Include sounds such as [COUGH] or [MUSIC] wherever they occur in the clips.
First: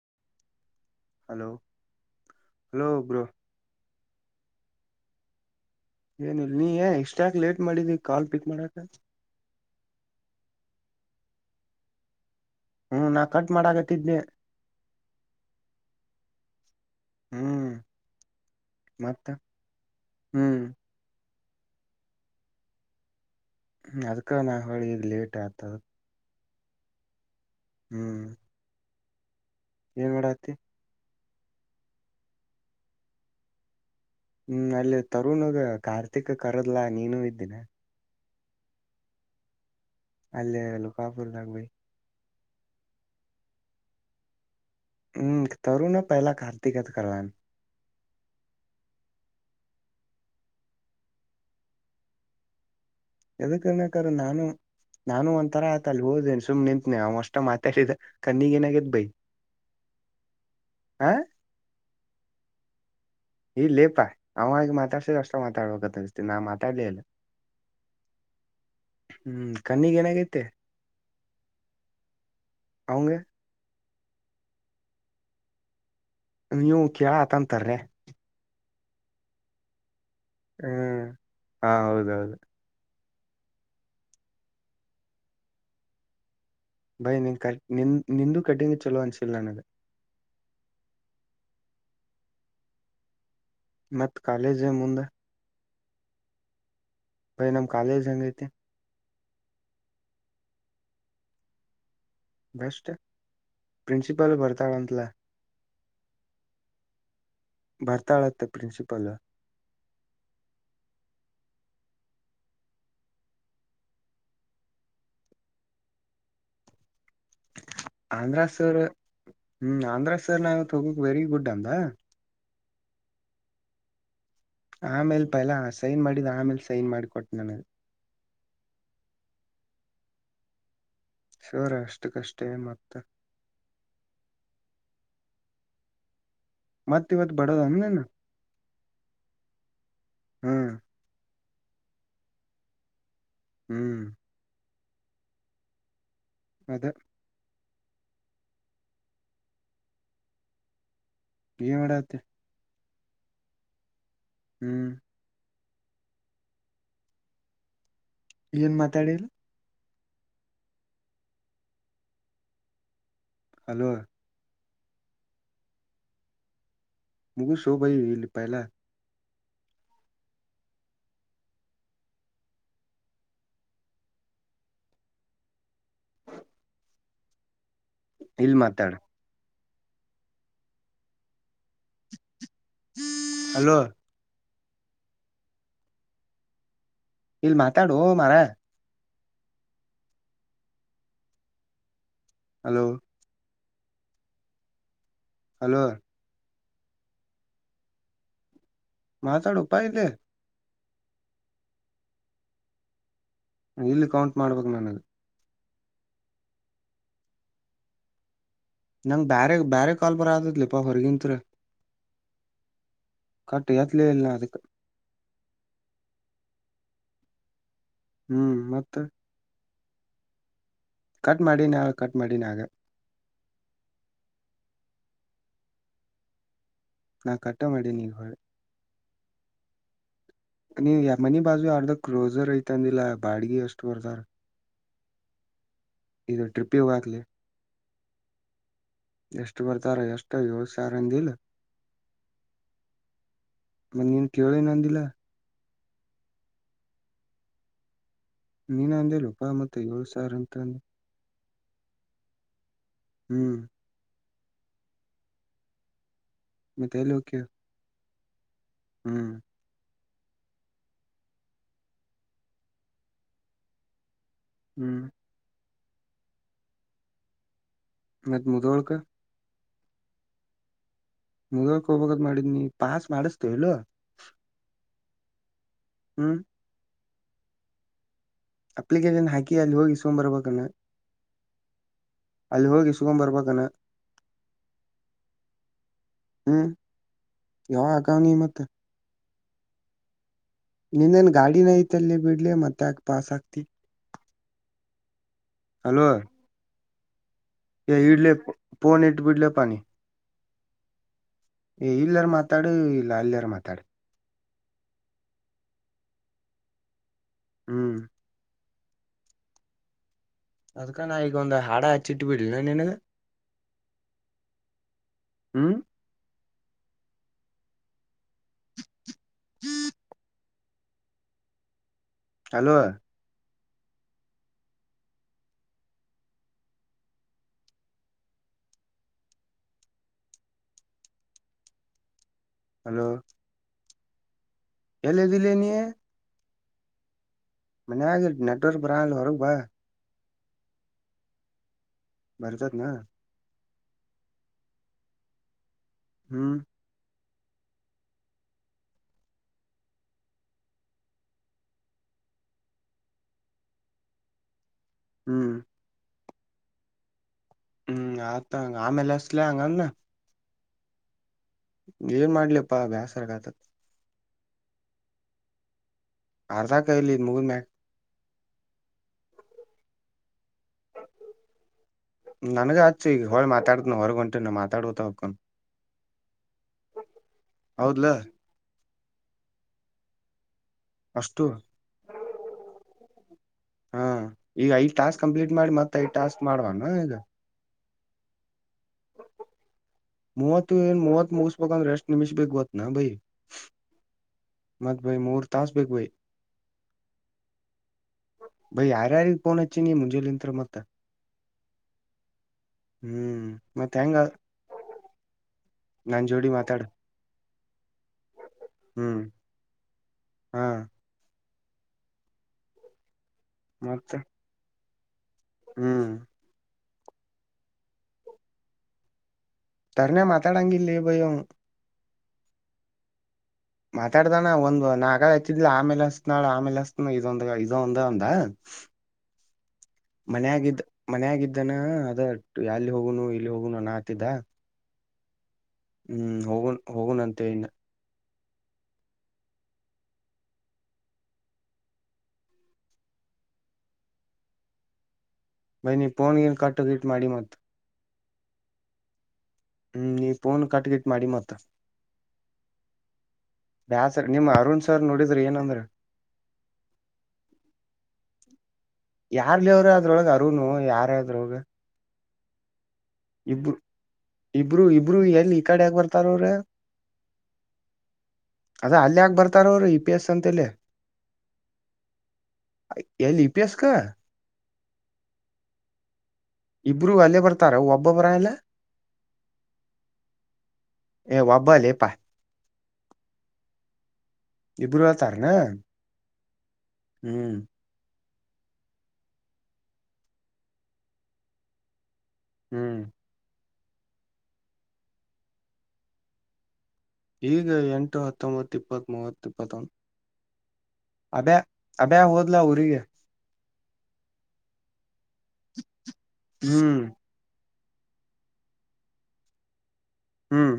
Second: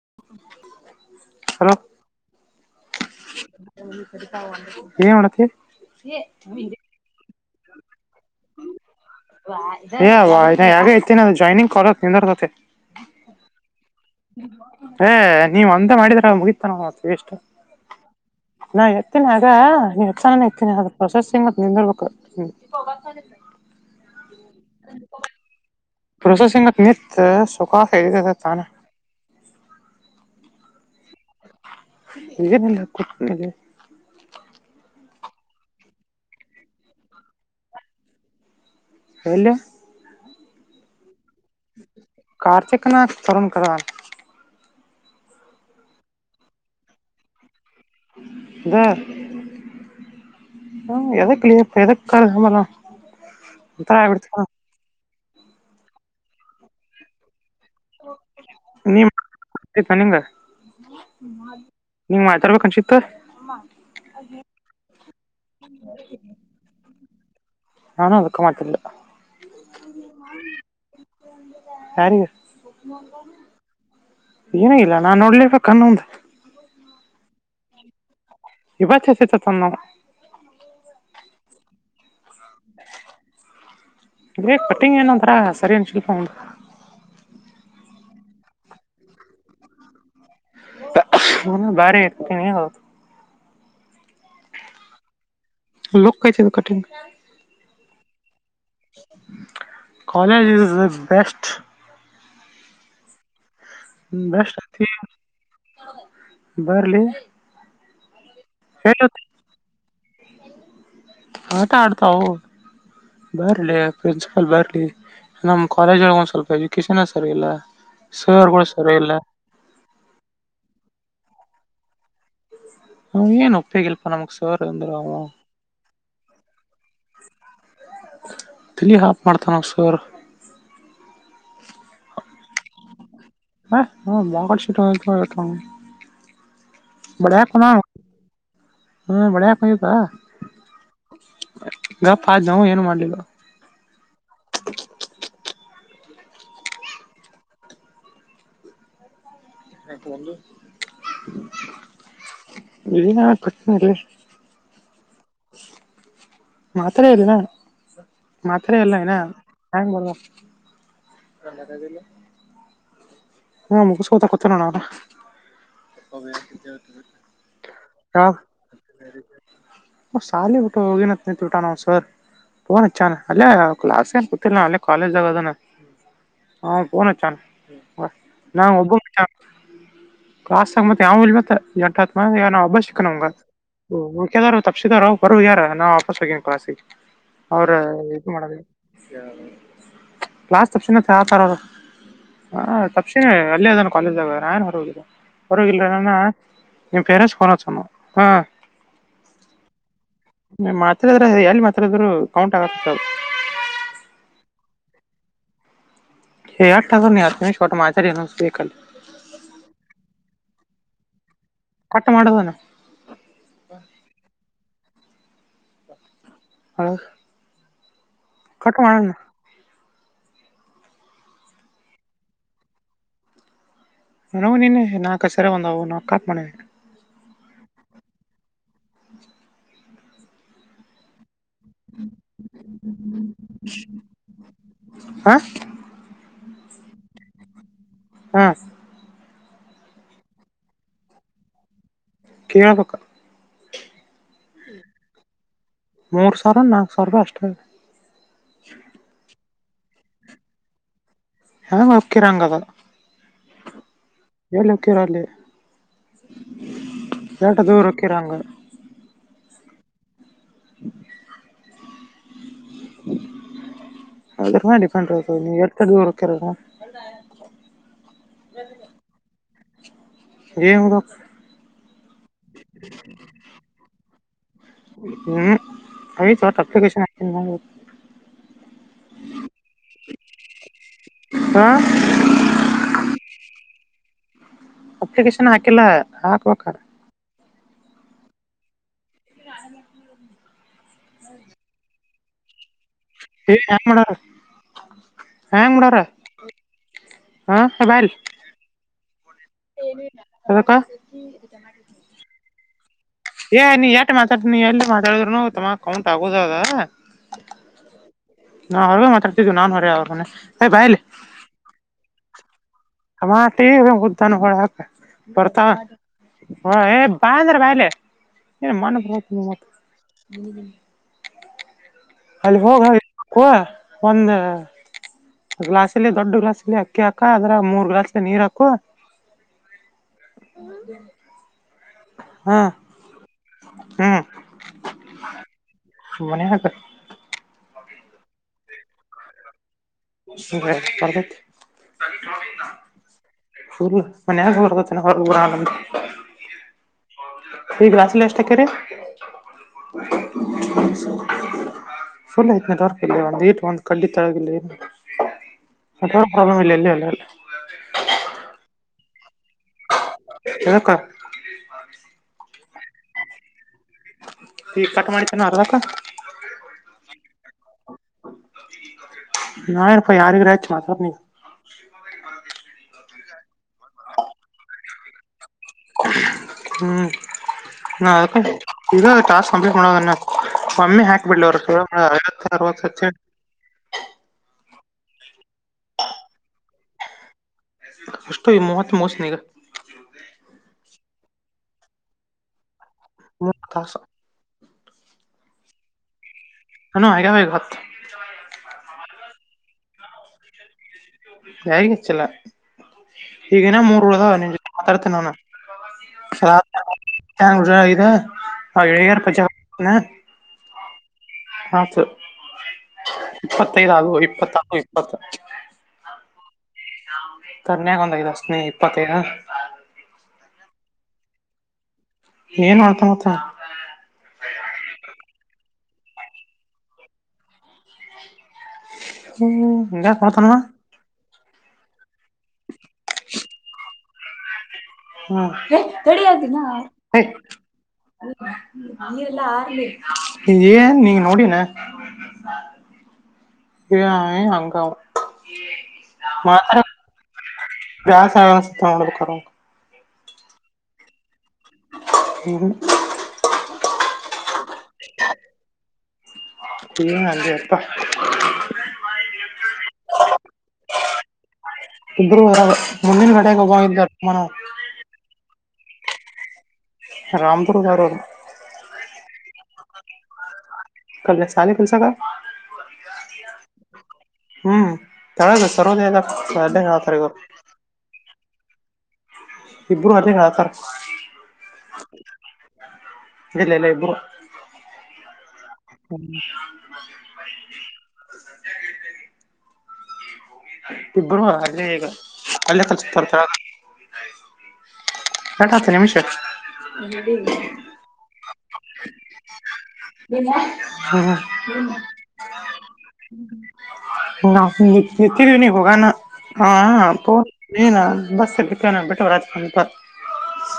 ಹ- hello hello bro ಏ -ಮಾಡತ್ತ ಏನಿಲ್ಲ -ನೀ -ಎಷ್ಟಾಕ್ ಲೇಟ್ ಮಾಡಿದೀ ಕಾಲ್ ಪಿಕ್ ಮಾಡಾಕ್ಕೆ ಏ- ಯಗ ಇಐತನ ಜಾಯ್ನಿಂಗ್ ಕೊ ನಿಂದ್ರ ಕತೆ. ಹ್ಮ್ -ನಾ -ಕಟ್ ಮಾಡಾಗ ಏ -ನೀವ ಒಂದ ಮಾಡಿದ್ರ ಮುಗತಾನ ಮತ್ತ ಎಷ್ಟ. ಹ್ಮ್ ನಾ ಮತ್ತ -ಇರ್ತೇನಿ ಆಗ ನೀಸ ಹ್ಮ್ ಇರ್ತೀನಿ ಅದ್ರ ಪ್ರೊಸೆಸ್ಂಗ. ನಿಂದ ಬಕ್ಕ -ಹ್ಮ ಅದ್ಕ- ನಾ -ಹೇಳಿ ಲೇಟ್ ಆಗ್ತದ ಪ್ರಸ ಸಿಂಗ ನಿತ್ ಹ್ಮ್ ಸುಖನಿತಾ ಏನ್ ಮಾಡಡತಿ ಹಗನೆಲ್ಲ ಕುೂತ್ ಹ್ಮ್- ಅಲ್ಲಿ ತರುಣಗ ಕಾರ್ತಿಕ್ ಕರದ್ಲಾ ನೀನುೂ ಇದ್ದೀನ ಎಲ್ಲ ಅಲ್ಲೇಲ್ಲೂ ಕಾಪುರ್ದಗ್ ಕಾರ್ತಿಕನ ಸರಣ -ಕ ಹ್ಮ್- ತರುಣ ಅಂತ ಕರಿಲ ಕಾರ್ತಿಕ್ ಅಂತ ಕರಿಲಾ. ಇದ -ಹ ಎದಕ್ಕಲ ಎಕ್ಕಾದಮ್ಮಾ ಎದಕ್ಕನಕ್ರ ನಾನು ನಾನು ಒಂದ ತರ ಆಯತ ಅಲ್ಲಿ ಹೋದೇನೆ ಸುಮ್ ನಿಂತನನೆ ಅವಸ್. ಮಾತಾಡಿದ ಕನ್ನಿಗ ಏನಾಗ್ಯದ- ನೀ ಬೈ- ನಿಂಗ ಹ ನೀವ್ ಮಾತಾಡ್ಬೇಕ್ ಅನ್ಸಿತ್ತ ಇಲ್ಲೇಪ ಅವವಾಗಿ ಮಾತಾಡ್ಸ ಅಷ್ಟು ಮಾತಾಡ್ಬೇಕಂತ ಅಸ್ತೀ ನಾಮಾತಾಡ್ಲಿಲ್ಲ ನಾನು ಅದಕ್ಕ ಮಾತಿಲ್ಲ ಹ್ಮ್ ಕಣ್ಣಿಗ್ ಏನಾಗೈತೆ ಯಾರಿಗೆ ಅವಂಗ ಏನಾಗಿಲ್ಲ ನಾನ್ ನೋಡ್ಲಿಬೇಕನ್ನೊಂದು ನೀವು ಕೇಳತಂತರ್ರೆ ಇವತ್ಸತತ್ ನಾವು ಹ್ಮ- ಹಾ- ಹೌದೌದು ಬೇ- ಪಟ್ಟಿಂಗ ಏನಂತರ ಸರಿ ಅನ್ ಶಿಲ್ಪ ಉಂಟ ಭೈ- ನೀನ್ -ಕ -ನಿ -ನಿಂದು ಕಟ್ಟಿಂಗ್ ಚಲೋ ಅನ್ಸಿಲ್ಲ ನನಗೆ. ಬಾರಿ ಆತದು ಮತ್ತ್ ಕಾಲೇಜೆ ಮುಂದೆ ಲಕ್ ಕಾಯತ ಕಠಿಂಗ ಭೈ- ನಮ್ ಕಾಲೇಜ್ ಹಂಗ ಐತೆ ಕಾಲೇಜ್ ಇಸ್- ದ -ಬೆಸ್ಟ್ ನಷ್ಠೆ ಪ್ರಿನ್ಸಿಪಲ್ ಬೆಸ್ಟ್ ಐತಿ ಬರ್ತಾಳಂತಲಾ ಬರ್ಲಿ ಬರತಾಳ ಪ್ರಿನ್ಸಿಪಲ್ ಹೇಳುತ್ತೆ ಸಟತಾವೋ ಬರಲಿ ಪ್ರಿನ್ಸಿಪಲ್ ಬರಲಿ ನಮ್ಮ್ ಕಾಲೇಜ್ ಒಂದ್ ಸ್ವಲ್ಪ ಎಜುಕನ್ ಆಂಧ್ರ ಸರ್- ಇಲ್ಲ ಹ್ಮ್ -ಆಂಧ್ರ ಸರ್ ನಾವವು ತಗೋಕ್ ವೆರಿ ಗುಡ್ ಡಂಗ್ ಹ- ಏನುಪ್ಪೆಗಲ್ಫ ನಮುಸ್ ಆಮೇಲ್ ಪಯಲ ಸೈನ್ ಮಾಡಿದ್ ಆಮೇಲ್ ಸೈನ್ ಮಾಡಿಕೊಟ್ಟ ನನಗ ತಿಳ ಹಾಪ್ ಮಾಡ್ತಾನೆ ಸರ್ ಶೋರ ಅಷ್ಟು ಕಷ್ಟೇ ಮತ್ತ ಹ ಹ ಬಂಗ ಸಿಟತ [INAUDIBLE] ಮತ್ತ ಇವತ್ತು ಬಡದನ ನಿನ್ನ? ಹ್ಮ ಬಡ್ಯಕ ಹಯತ ಹ್ಮ್ ಗಪ್ಪ ಅ ನಾವವು ಏನು ಮಾಡ್ಲಿಲ್ಲ ಹ್ಮ್ [INAUDIBLE] ಅದ ಹಾ ಬು ಏನ್ ಮಾಡಡತ್ತೆ? ಇಡ ನ ಕುತ್ತಿನಲ್ಲಿ ಹ್ಮ್ ಮಾತ್ರರೆ ಇಲ್ಲನಾ ಏನ್ ಮಾತ್ರೆ ಇಲ್ಲ ಏನ ಮಾತಾಡಿಲ್ಲ [INAUDIBLE] ಹ ಹಲೋ ಮುಗಸ್ಕೋತ ಕೊತ ನ ನ ಮುಗುಸೋ ಭೈ ಇಲ್ಲಿ ಪಾಯಲ್ಲ ಹ ಸಾಲೆ ಬಿಟ ಹೋಗಿನತ್ ನಿತ್ ಬಿಟಾ ನಾವು್ ಸರ್ ಫೋನ್ ಚನ್ ಅಲ್ಲೇ ಕ್ಲಾಸ್ ಏನ್ ಗೊತ್ತಿಲ್ಲ ಅಲ್ಲೇ ಕಾಲೇಜ್ ಆಾಗ ಅದನ ಹಾ ಪೋನ್ ಅಚ್ಚಾನ್ ಇಲ್ ನಾ್ ಮಾತಾಡ ಒಬ್ಬ [INAUDIBLE] ಕ್ಲಾಸ್ ಮತ್ತ ಯಾವ ಮತ್ತ ಎಂಟತ್ ಮಂದಿ ನಾ ಒಬ್ಬಸ್ ಸಿಕ್ಕೆನಿ ಅಲೋ ನಮಗ್ಯದ ತಪ್ಪಸಿದಾರ ಬರು ಯಾರ ನಾ ವಾಪಸ್ ಹೋಗೇನಿ ಕ್ಲಾಸಿ ಇಲ್ ಅವ್ರ ಮಾತಾಡು ಇದನ ಮರ ಮಾಡದು ಕ್ಲಾಸ್ ಸ್ ತಪ್ಸೆನ ರ ಅಲೋ ಹ ಅಲ್ಲೇ ಅದಾನ ಕಾಲೇಜ್ಾಗ ನನ್ ಹೊರೋಗಿದಲ್ ಅಲೋ ಹೊರೋಗಲ್ರ ನಾನ ನಿಮ್ಮ ಪೆರಸ್ಫನ ಪೋನ್ ಚನ್ನ ಹ ಮಾತಾಡಪಾಯ ಇಲ್ಲ ಎಲ್ಲಿ ಮಾತ್ರಿದ್ರೆ ಎಲ್ಲಿ ಮಾತ್ರಿದ್ರು ಕೌಂಟ್ ಆಗತ್ತ ಇಲ್ಲಿ ಕೌಂಟ್ ಮಾಡ್ಬೇಕು ನನ್ದು. ಹೇ ಹಾರ ಟಕೊಂಡ ಮಾಚಾರ ಎನು ನಂಗ್ ಬೇರೆ ಬೇರೆ ಕಾಲ್ ಬರದ್ಲಿಪಾ ಹೊರಗಿಂತ್ತ್ರ. ಕಟ್ ಮಾಡ ಅದನು ಎತ್ಲೇ ಇಲ್ಲ ಅದಕ್ ಹ ಹ್ಮ್ ಮತ್ತ ಕಟ್ ಮಾಡಿ ನ ಕಟ್ ಮಾಡಿನಾಗ ಹ ನಿನ್ನ ನಾಕ ಸರ ಒಂದಾವ ನಾ ಕಾತ್ ಮಾಡಣನೆ ನಾ ಕಟ್ಟ ಮಾಡೇ ನೀಗ ನೀ ಯ ಮನಿ ಬಾಜು ಯಾರ್ದ ಕ್ರೋಸರ್ ಐತಂದಿಲ್ಲಾ ಬಾಡ್ಗಿ ಎಷ್ಟು ಬರ್ತಾರ? ಹಾ ಇದು ಟ್ರಿಪ್ ಹೋಗಕ್ಲಿ? ಹ್ಮ ಎಷ್ಟು ಬರ್ತಾರ ಎಷ್ಟು ಯೋಸಾರಂದಿಲ್ಲ ಕೇಳಬಕ್ಕ ಮತ್ತ ನೀನ್ ಕೇಳಿನ ಅಂದಿಲ್ಲ ಮೂರ್ ಸಾವಿರ ನಾಕು ಸಾವಿರ ರೂಪಾಯಿ ಅಷ್ಟೇ ನೀನ ಅಂದಿಲೋಪಾ ಮತ್ತುತ್ತ ಏಳು ಸಾವಿರ ಅಂತಂದುೆ ಹಕರಾಂಗದ. ಹ್ಮ್. ಹೇಳಲ್ಲಕ್ಕರಲ್ಲಿ. ಮತ್ತ ಎಲೋಕೀಯ. ಕಿರಂಗ. ಹ್ಮ್. [INAUDIBLE] ಅದ ರೂ ಹ್ಮ್ ಡಿಪೆಂಡ ನೀ ಎತ ದೂ. [UNINTELLIGIBLE] ಮತ್ ಮುದೋಳಕ. ಏ [INAUDIBLE] ಮುದ್ಕ ಹೋಗಬದ ಮಾಡಿದ್ ನೀ ಪಾಸ್ ಮಾಡಿಸತೇ ಎಲ್ಲ. ಹ್ಮ್ ಆಯತ್ ಅಪ್ಲಿಕೇಶನ್ ಅಕಿತೀನಿ. ಅಪ್ಲಿಕೇಶನ್ ಹಾಕಿ ಅಲ್ಲಿ ಹೋಗಿ ಇಸ್ಕೊಬೆರ್ಬೇಕು ಅಲ್ಲಾ. ಹಾ ಅಲ್ಲಿ ಹೋಗಿ ಇಸ್ಕೊಬೆರ್ಬೇಕೇನೋ. ಅಪ್ಲಿಕೇಶನ್ ಹಾಕಿಲ್ಲ ಹಾಕ್ಬೇಕ ಯಾವ ಆಕನೀ ಮತ್ತೆ. [INAUDIBLE] ನಿನ್ನೇನ್ ಗಾಡಿನೈಐತಲ್ಲಿ ಬಿಡ್ಲಿ ಮತ್ತೆ ಯಾಕೆ. ಏ ಹೆಂಗ ಮಾಡಾರ ಹೆಂಗ ಮಾಡಾರ. ಹಾ ಏ ಬಾ ಇಲ್ಲಿ ಇಡ್ಲ ಪೋನ ಇಡ ಬಿಡ್ ಅದಕ್ಕ ಇಲ್ಲ ಮಾತಾ ಇಲ್ಲಾ ಅಲ್ಲಿರ್ ಏ ಮಾತಾಡ ಎಟ್ ನೀ ಎಲ್ಲಿ ಮಾತಾಡಿದ್ರುನು ತಮ್ಮ ಅಕೌಂಟ್ ಆಗೋುದದ ಹ್ಮ್ ನಾ ಅವ್ರಗ ಮಾತಾಡ್ತಿದ್ದ್ ನಾನ್ ಹೊರ ಅವಾಗನನೆ. ಅದ್ಕಾ ಈಗ ಒಂದು ಹಾಡ ಹಚ್ಚಿಟ್ಟು ಬಿಡ್ಲ್ಲ ನಿನಗ ಅ ಮಾಡ ಮುುದ್ಧಾ [UNINTELLIGIBLE] ನ ಹೊಳ ಬರ್ತವ ಹ್ಮ್ ಹ ಏ ಬಾ ಅಂದ್ರ ಬಾಯಲೆಏ ಮ [UNINTELLIGIBLE] ಅಲ್ಲಿ ಅಲೋ ಹೋಗವಾ ಒಂದ ಗ್ಲಾಸ್ಲ್ ದೊಡ್ಡ ಗ್ಲಾಸ್ಲ್ ಅಕ್ಕಿ ಹಾಕ ಅದ್ರ ಮೂರ್ ಗ್ಲಾಸ್ಲಿ ನೀರ್ ಹಾಕ ಹಾಗೌ [INAUDIBLE] ಹಲೋ ಹ್ಮ್ ಎಲ್ಲದಲೇ ನೀ ಮನೆ ಹಾಕ ಮನ್ಗ ನೆಟ್ವರ್ಕ್ ಬ್ರಾಾಣಲ್ ಹೊರ ಬಾ ಸ ಪರ್ತ ಬರ್ತತ್ನ ಹಲ್ ಮನರ್ ಹೊರಊರ ಹ್ಮ್ ಹಗ್ಲಾಸ್ ಲಷ್ಟಟಕರೆ ಫುಲ್ ಐತ್ನಟರ ಇಲ್ಲ ಅ ಒಂದು ವಟ ಒಂದು ಕಂಡಿತ ಆಲ್ಲ ಹ್ಮ್ ಇಲ್ಲ ಇಲ್ಲಿ ಅಲ್ಲಲ್ಲ ಹ್ಮ್ ಆತಂಗ ಆಮೇಲೆ ಅಸ್ಲ ಹಂಗ ಹಕ್ಕ ಏನ್ ಮಾಡ್ಲಿಪ್ಪಾ ಬ್ಯಾಸರ್ಕ ಆತತ್ ಈ ಕಟ ಮಾಡಣಿ ತ ನಾರದಕ ಅರ್ಧ ಕಲಿ ಮುಗು ಮ್ಯ ನಾಪ್ಪ ಯಾರಿಗೆರಾ ನನಗೆಚೋ ಹಳ ಮಾತಾಡತ ನು ಹೊರಘಂಟು ಮಾತಾಡವ ತ ಹಕ್ಕೊಂಡು ಹ್ಮ್ ಹೌದ್ಲ ನ ಅ ಈಗ ತಾಸ ಸಂಪಟ್ನ್ನ ಕಮ್ಮಿ ಅಷ್ಟು ಹಾಕಬಿಡಲಿ ಅವರ ಐವತ್ತು ಅರವತ್ತುಚ್ಚ ಹಾ ಈಗ ಐದ್ ಟಾಸ್ಕ್ ಕಂಪ್ಲೀಟ್ ಮಾಡಿ ಮತ್ತತ್ ಐದ್ ಟಾಸ್ಕ್ ಮಾಡವಾನ ಈಗ ಅಷ್ಟೋ ಈ ಮಹತ್ ಮೋಸ್ನಗ ಮೂಸಕ ರೆಸ್ಟ್ ನಿಮಿಷ ಭಗ್ಗತ್ತು ನ ಭೈ ಮೂವತ್ತು ತಾಸು ಮತ್ ಬೈ ಮೂರ್ ತಾಸ್ ಬೇಕ್ ಬೈ ನಾನು ಆಗ್ಯಾವ ಈಗ ಹತ್ತು ಬೈ ಯಾರು ಯಾರಿಗೆ ಫೋನ್ ಹಚ್ಚಿ ಮುಜೆ ಲಂತ್ರ್ ಮತ್ತ ಯಾರಿಗೆ ಚಲ್ಲ ಹ್ಮ್ ಈಗಿನ ಮತ್ ಮೂರ್ಳ ಹೆಂಗ ನಿ ಜೊತೆ ಮಾತಾಡ್ತೇನ ನಾನ ನನ್ ಜೋಡಿ ಮಾತಾಡ ಗ ಹ್ಮ್ ಪ ಹಾ ಆತು ಇಪ್ಪತ್ತದು ಮತ್ತ ಇಪ್ಪತ್ತ ಇಪ್ಪತ್ತು ಹ್ಮ್ ಕರ್ನ್ಯಕ ಒಂದಗಿದ ಸ್ನೇ ಇಪ್ಪತ್ತೖದ ನನೇ ಮಾತಾಡಂಗಲ್ಲಿ ಭಯ ಏನುತ ಆತ ಮಾತಾಡ್ದಾನ ಒಂದ್ ನಾಗ ಹಚ್ಚಿದ್ಲ ಆಮೇಲೆ ಹಸನಾಳ ಆಮೇಲೆ ಹಸತ್ನಾ ಇದೊಂದ ಇದೊಂದ ಒಂದ ಹ್ಮ ಮನ್ಯಾಗಿದ್ದ ಮನಯಾಗಿದ್ದಾನ ಅದ ಎಲ್ಲಿ ಹೋಗನು ಇಲ್ಲಿ ಹೋಗುನು ಅನ್ನ ಆತಿದ್ದ ಹ್ಮ ಹ್ಮ್ ರೆಡಿಿನ ಹೋಗುನ್ ಹೋಗುನಂತೆ ಇನ್ನ ಏನ್ ನೀ ನೋಡಿನ ಹ ಹಂಗ ಬೈ ನಿ ಪಫೋನ್ಗನ್ ಕಟ್ಟ ಗಿಟ್ ಮಾಡಿ ಮತ್ತ ವಾಸರ [UNINTELLIGIBLE] ಹ್ಮ್ ನೀಫೋನ್ ಕಟ ಗಿಟ್ ಮಾಡಿ ಮತ್ತ ಹ್ಮ್ ಬ್ಯಾಾಸರ್ ನಿಮ್ಮ್ ಅರುಣ್ ಸರ್ ನೋಡಿದ್ರಿ ಏನಂದ್ರ ತೀ ನಲ್ಲಿ ಎಪ್ಪ ಯಾರ್ಲಿ ಅವರು ಅದ್ರೊಳಗೆ ಅರುನು ಯಾರ ಅ್ರಳ ಇದರುರ ಮುಂದಿನ ಕಡೆಗೆ ಹೋಗ್ದ ಮನ ಕಡಕ್ ಬರ್ತಾರ ಅವ್ರೆ ರಾಮದುರ್ಗಾ ಅವಾರದು ರು ಇ ಪಿ ಎಸ್ ಅಂತಲೆ ಕಲ್ ಚಲ್ಲ ಕಲ್ಸಗ ಎಲ್ಲಿ ಇ ಪಿ ಎಸ್ ಕ ಹ್ಮ್ ತಳದು ಸರ್ವೋದಯದಾಗ ಇಬ್ರು ಅಲ್ಲೇ ಬರ್ತಾರ ಒಬ್ಬೊಬ್ಬರ ಎಲ್ಲ ಇಬ್ಬರು ಅಲ್ಲಿ ಹತಾರೆ ಏ ಒಬ್ಬ ಲೇಪಾ ಇಲ್ಲ ಇಲ್ಲ ಇಬ್ಬರು ಇಬರು ತಾರ ನ ಸಳ್ತ ಇಬ್ಬರು ಅಲ್ಲೇ ಈಗ ಅಲ್ಲೇ ಕ ಹ್ಮ್ ತರ್ತ ಎ ಹತ್ತು ನಿಮಿಷಕ್ಕೆ ಈಗ ಎಂಟು ಹತ್ತೊಂಬತ್ತು ಇಪ್ಪತ್ ಮೂವತ್ ಇಪ್ಪತ್ತೊಂದು ಹಾ ಅಬ್ಯಾ ಅಬ್ಯಾ ಹೋದ್ಲ ಊರಿಗೆ ವಿ ನೀ ಹೋಗಾನ ಹಾ ಹ್ಮ್ ನೀಏನ ಬಸ್ ಬಿ್ರ ನ ಬಿಟ್ಟವ ರಾಜಕಪ ಹ್ಮ್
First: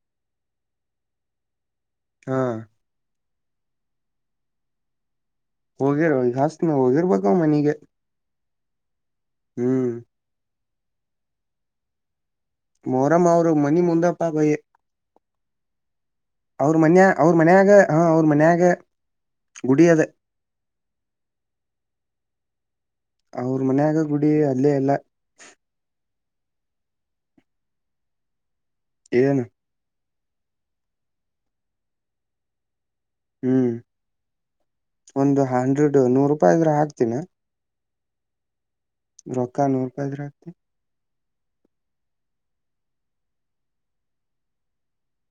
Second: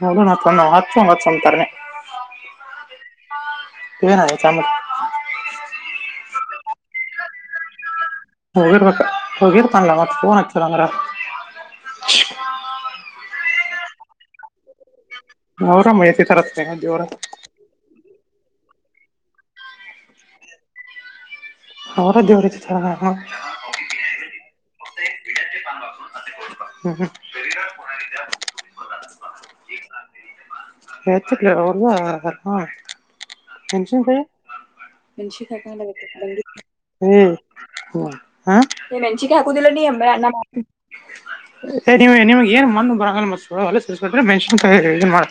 ಹೌಡ ನ ತಂದ ಹಚ್ ಹಚ್ೊೊಂಡ ತರನ ಹಾ ಇನ ಚಾಮ ಹೋಗಿರ ಜಾಸ್ತಿ ನೀ ಹೋಗಿರ್ಬೇಕ ಮನಗೆ ಹೋಗಿರ್ಬೇಕ ಹೋಗಿರ್ತನ್ಲ್ಲ ಮತ್ತ ಫೋನ್ ಹಚ್ಚದಂದ್ರ ಮೊರಂ ಅವರು ಮಣಿ ಮುಂದಪ್ಪಾಗಯೇ ನೌರಾಮತ [INAUDIBLE] ಅವ್ರ ಮನ್ಯ ಅವ್ರ ಮನ್ಯಾಗ ಹಾ ಅವ್ರ ಮನ್ಯಾಗ ಗುಡಿಯದ ಅವರ ದೇವ್ರ ತರ ಅವ್ರ ಮನ್ನಾಗ ಗುಡಿ ಅಲ್ಲೇ ಎಲ್ಲ ಹ್ಮ್ ಹ್ಮ್ [INAUDIBLE] ಏನು ತ ಅವದ [INAUDIBLE] ಹ್ಮ್ ಒಂದು ಮೆಣ್ಸಿಕ್ ಹಂಡ್ರೆಡ್ ನೂರು ರೂಪಾಯ ಇದ್ರ ಹಾಕ್ತೀನ ಹ ಹ ಮಚ ಹಾಕು [INAUDIBLE] ರೊಕ್ಕ ದಲ್ಲ ನೀ ನೂರು ಅ ರೂಪಾಯಿ ಇದ್ರ ಅಣ್ಣ ಮಾ ಹಾಕ್ತಿ ನೀ ನಿಮಗೆ ಏನ್ ಮ ಬರಂಗ್ರೆ ಮೆನ್ನ್ ಮಾಡ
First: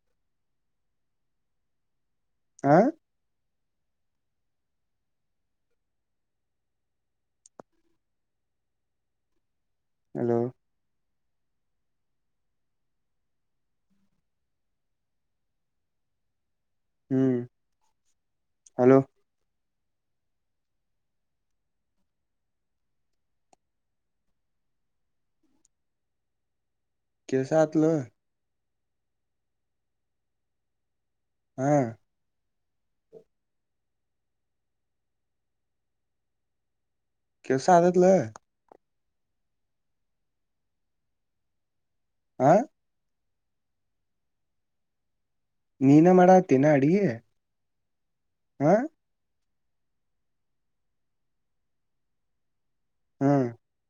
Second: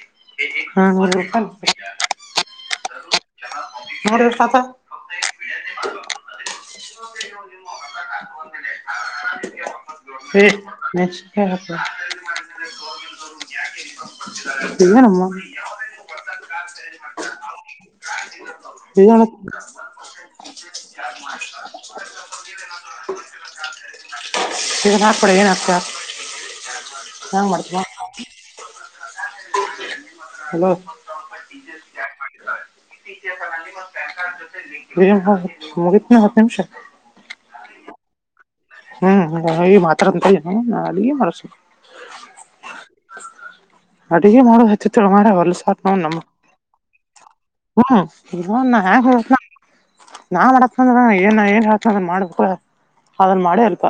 [INAUDIBLE] ಹಾ ಹ ನರ ಕಥ [INAUDIBLE] ಹ ಹಲೋ ನಿ [INAUDIBLE] ಯನಪ್ಪ [UNINTELLIGIBLE] [UNINTELLIGIBLE] [UNINTELLIGIBLE] ಹ್ಮ್ ಹಲೋ ಇ ನ ಪಡ ಏನತ [INAUDIBLE] ಹೆನ್ ಕೆಲ್ಸ ಮಾಡ್ತೀರ ಆತ್ಲ ಹಲೋ [INAUDIBLE] ಹಾ ಗನ ಹತ್ತ ನಿಸ [INAUDIBLE] ಕೆಲಸ ಸಾಧತ್ಲ ಹ್ಮ್ ಮಾತ್ರ ಅಂತ ಅಲ್ಲಿ ಮಾಡಸ [INAUDIBLE] ಆ ಅಡುಗೆ ಮಾಡೋ ಹಚ್ಚುತ್ತ ಮಾರ ಅವ ನೀನ ಮಾಡ ಆತೇನಾ ಅಡಿಗೆ ಹ್ಮ್ ಇ ಹ ನಾ ಮಾಡತ್ [UNINTELLIGIBLE] ಅಂದ್ರ ಏನ ಗ್ ಹೇಳ್ತಂದ್ರ ಮಾಡ್ಕ ಹಾ ಅದನ್ ಮಾಡೇ ಇಲ್ಲಪ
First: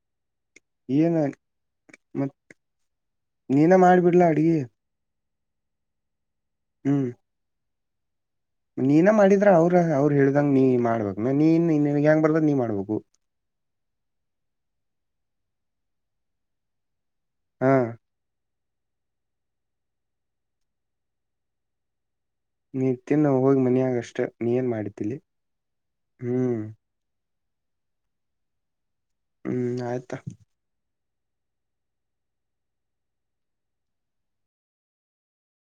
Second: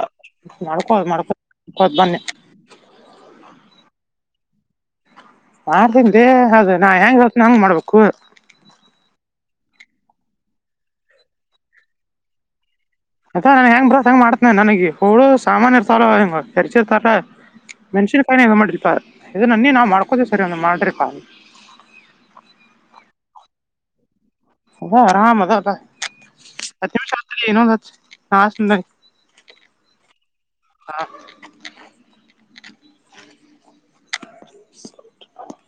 ಮಾಡ್ಕೋದು ಏನ ಮಾಡ್ಕೋಕದು ಕೊಟ್ಟ ಬನ್ನಿ. ಮತ್ ಡಿ. ಆರ್ ದನ್ದೇ ಅದ ನಾ ಹೆಂಗ ಹತ್ ನಂಗ ಮಾಡ್ಬೇಕು. ನೀನ ಮಾಡಿದ್ರ ಅವ್ರ ಅವ್ರು ಹೇಳ್ದಂಗ ನೀ ಮಾಡ್ಬಕ್ ನೀನ್ ಹೆಂಗ ಬರ್ದ ನೀ ಮಾಡ್ಬೇಕು. ಅದ ನನ್ ಹೆಂಗ್ ಬರತ್ ಹೆಂಗ ಮಾಡ್ತೇನೆ ನನಗೆ ಹುಳು ಸಾಮಾನನ್ ಇರ್ತಾರ ಹ ಹೆಂಗ ಹೆರ್ಚ ಇರ್ತಾರ ಹಾ ಮೆಣಸಿನ್ ಕಾಯಿ ಮಾಡ್ರಿ ಸರ್ ಇದನ್ನ ನನ್ನ ನಾವು ಮಾಡ್ಕೋತೇವಿ ಸರಿ ಒಂದು ಮಾಡ್ರಿ ಕ ನೀ ತಿನ್ನು ಹೋಗಿ ಮನ್ಯಾಗ್ ಅಷ್ಟೆ. ಅದ ಆರಾಮ ಅದ. ಹ್ಮ್ [UNINTELLIGIBLE] ಹ್ಮ್ ಆಯ್ತಾ. ಹಾ [INAUDIBLE]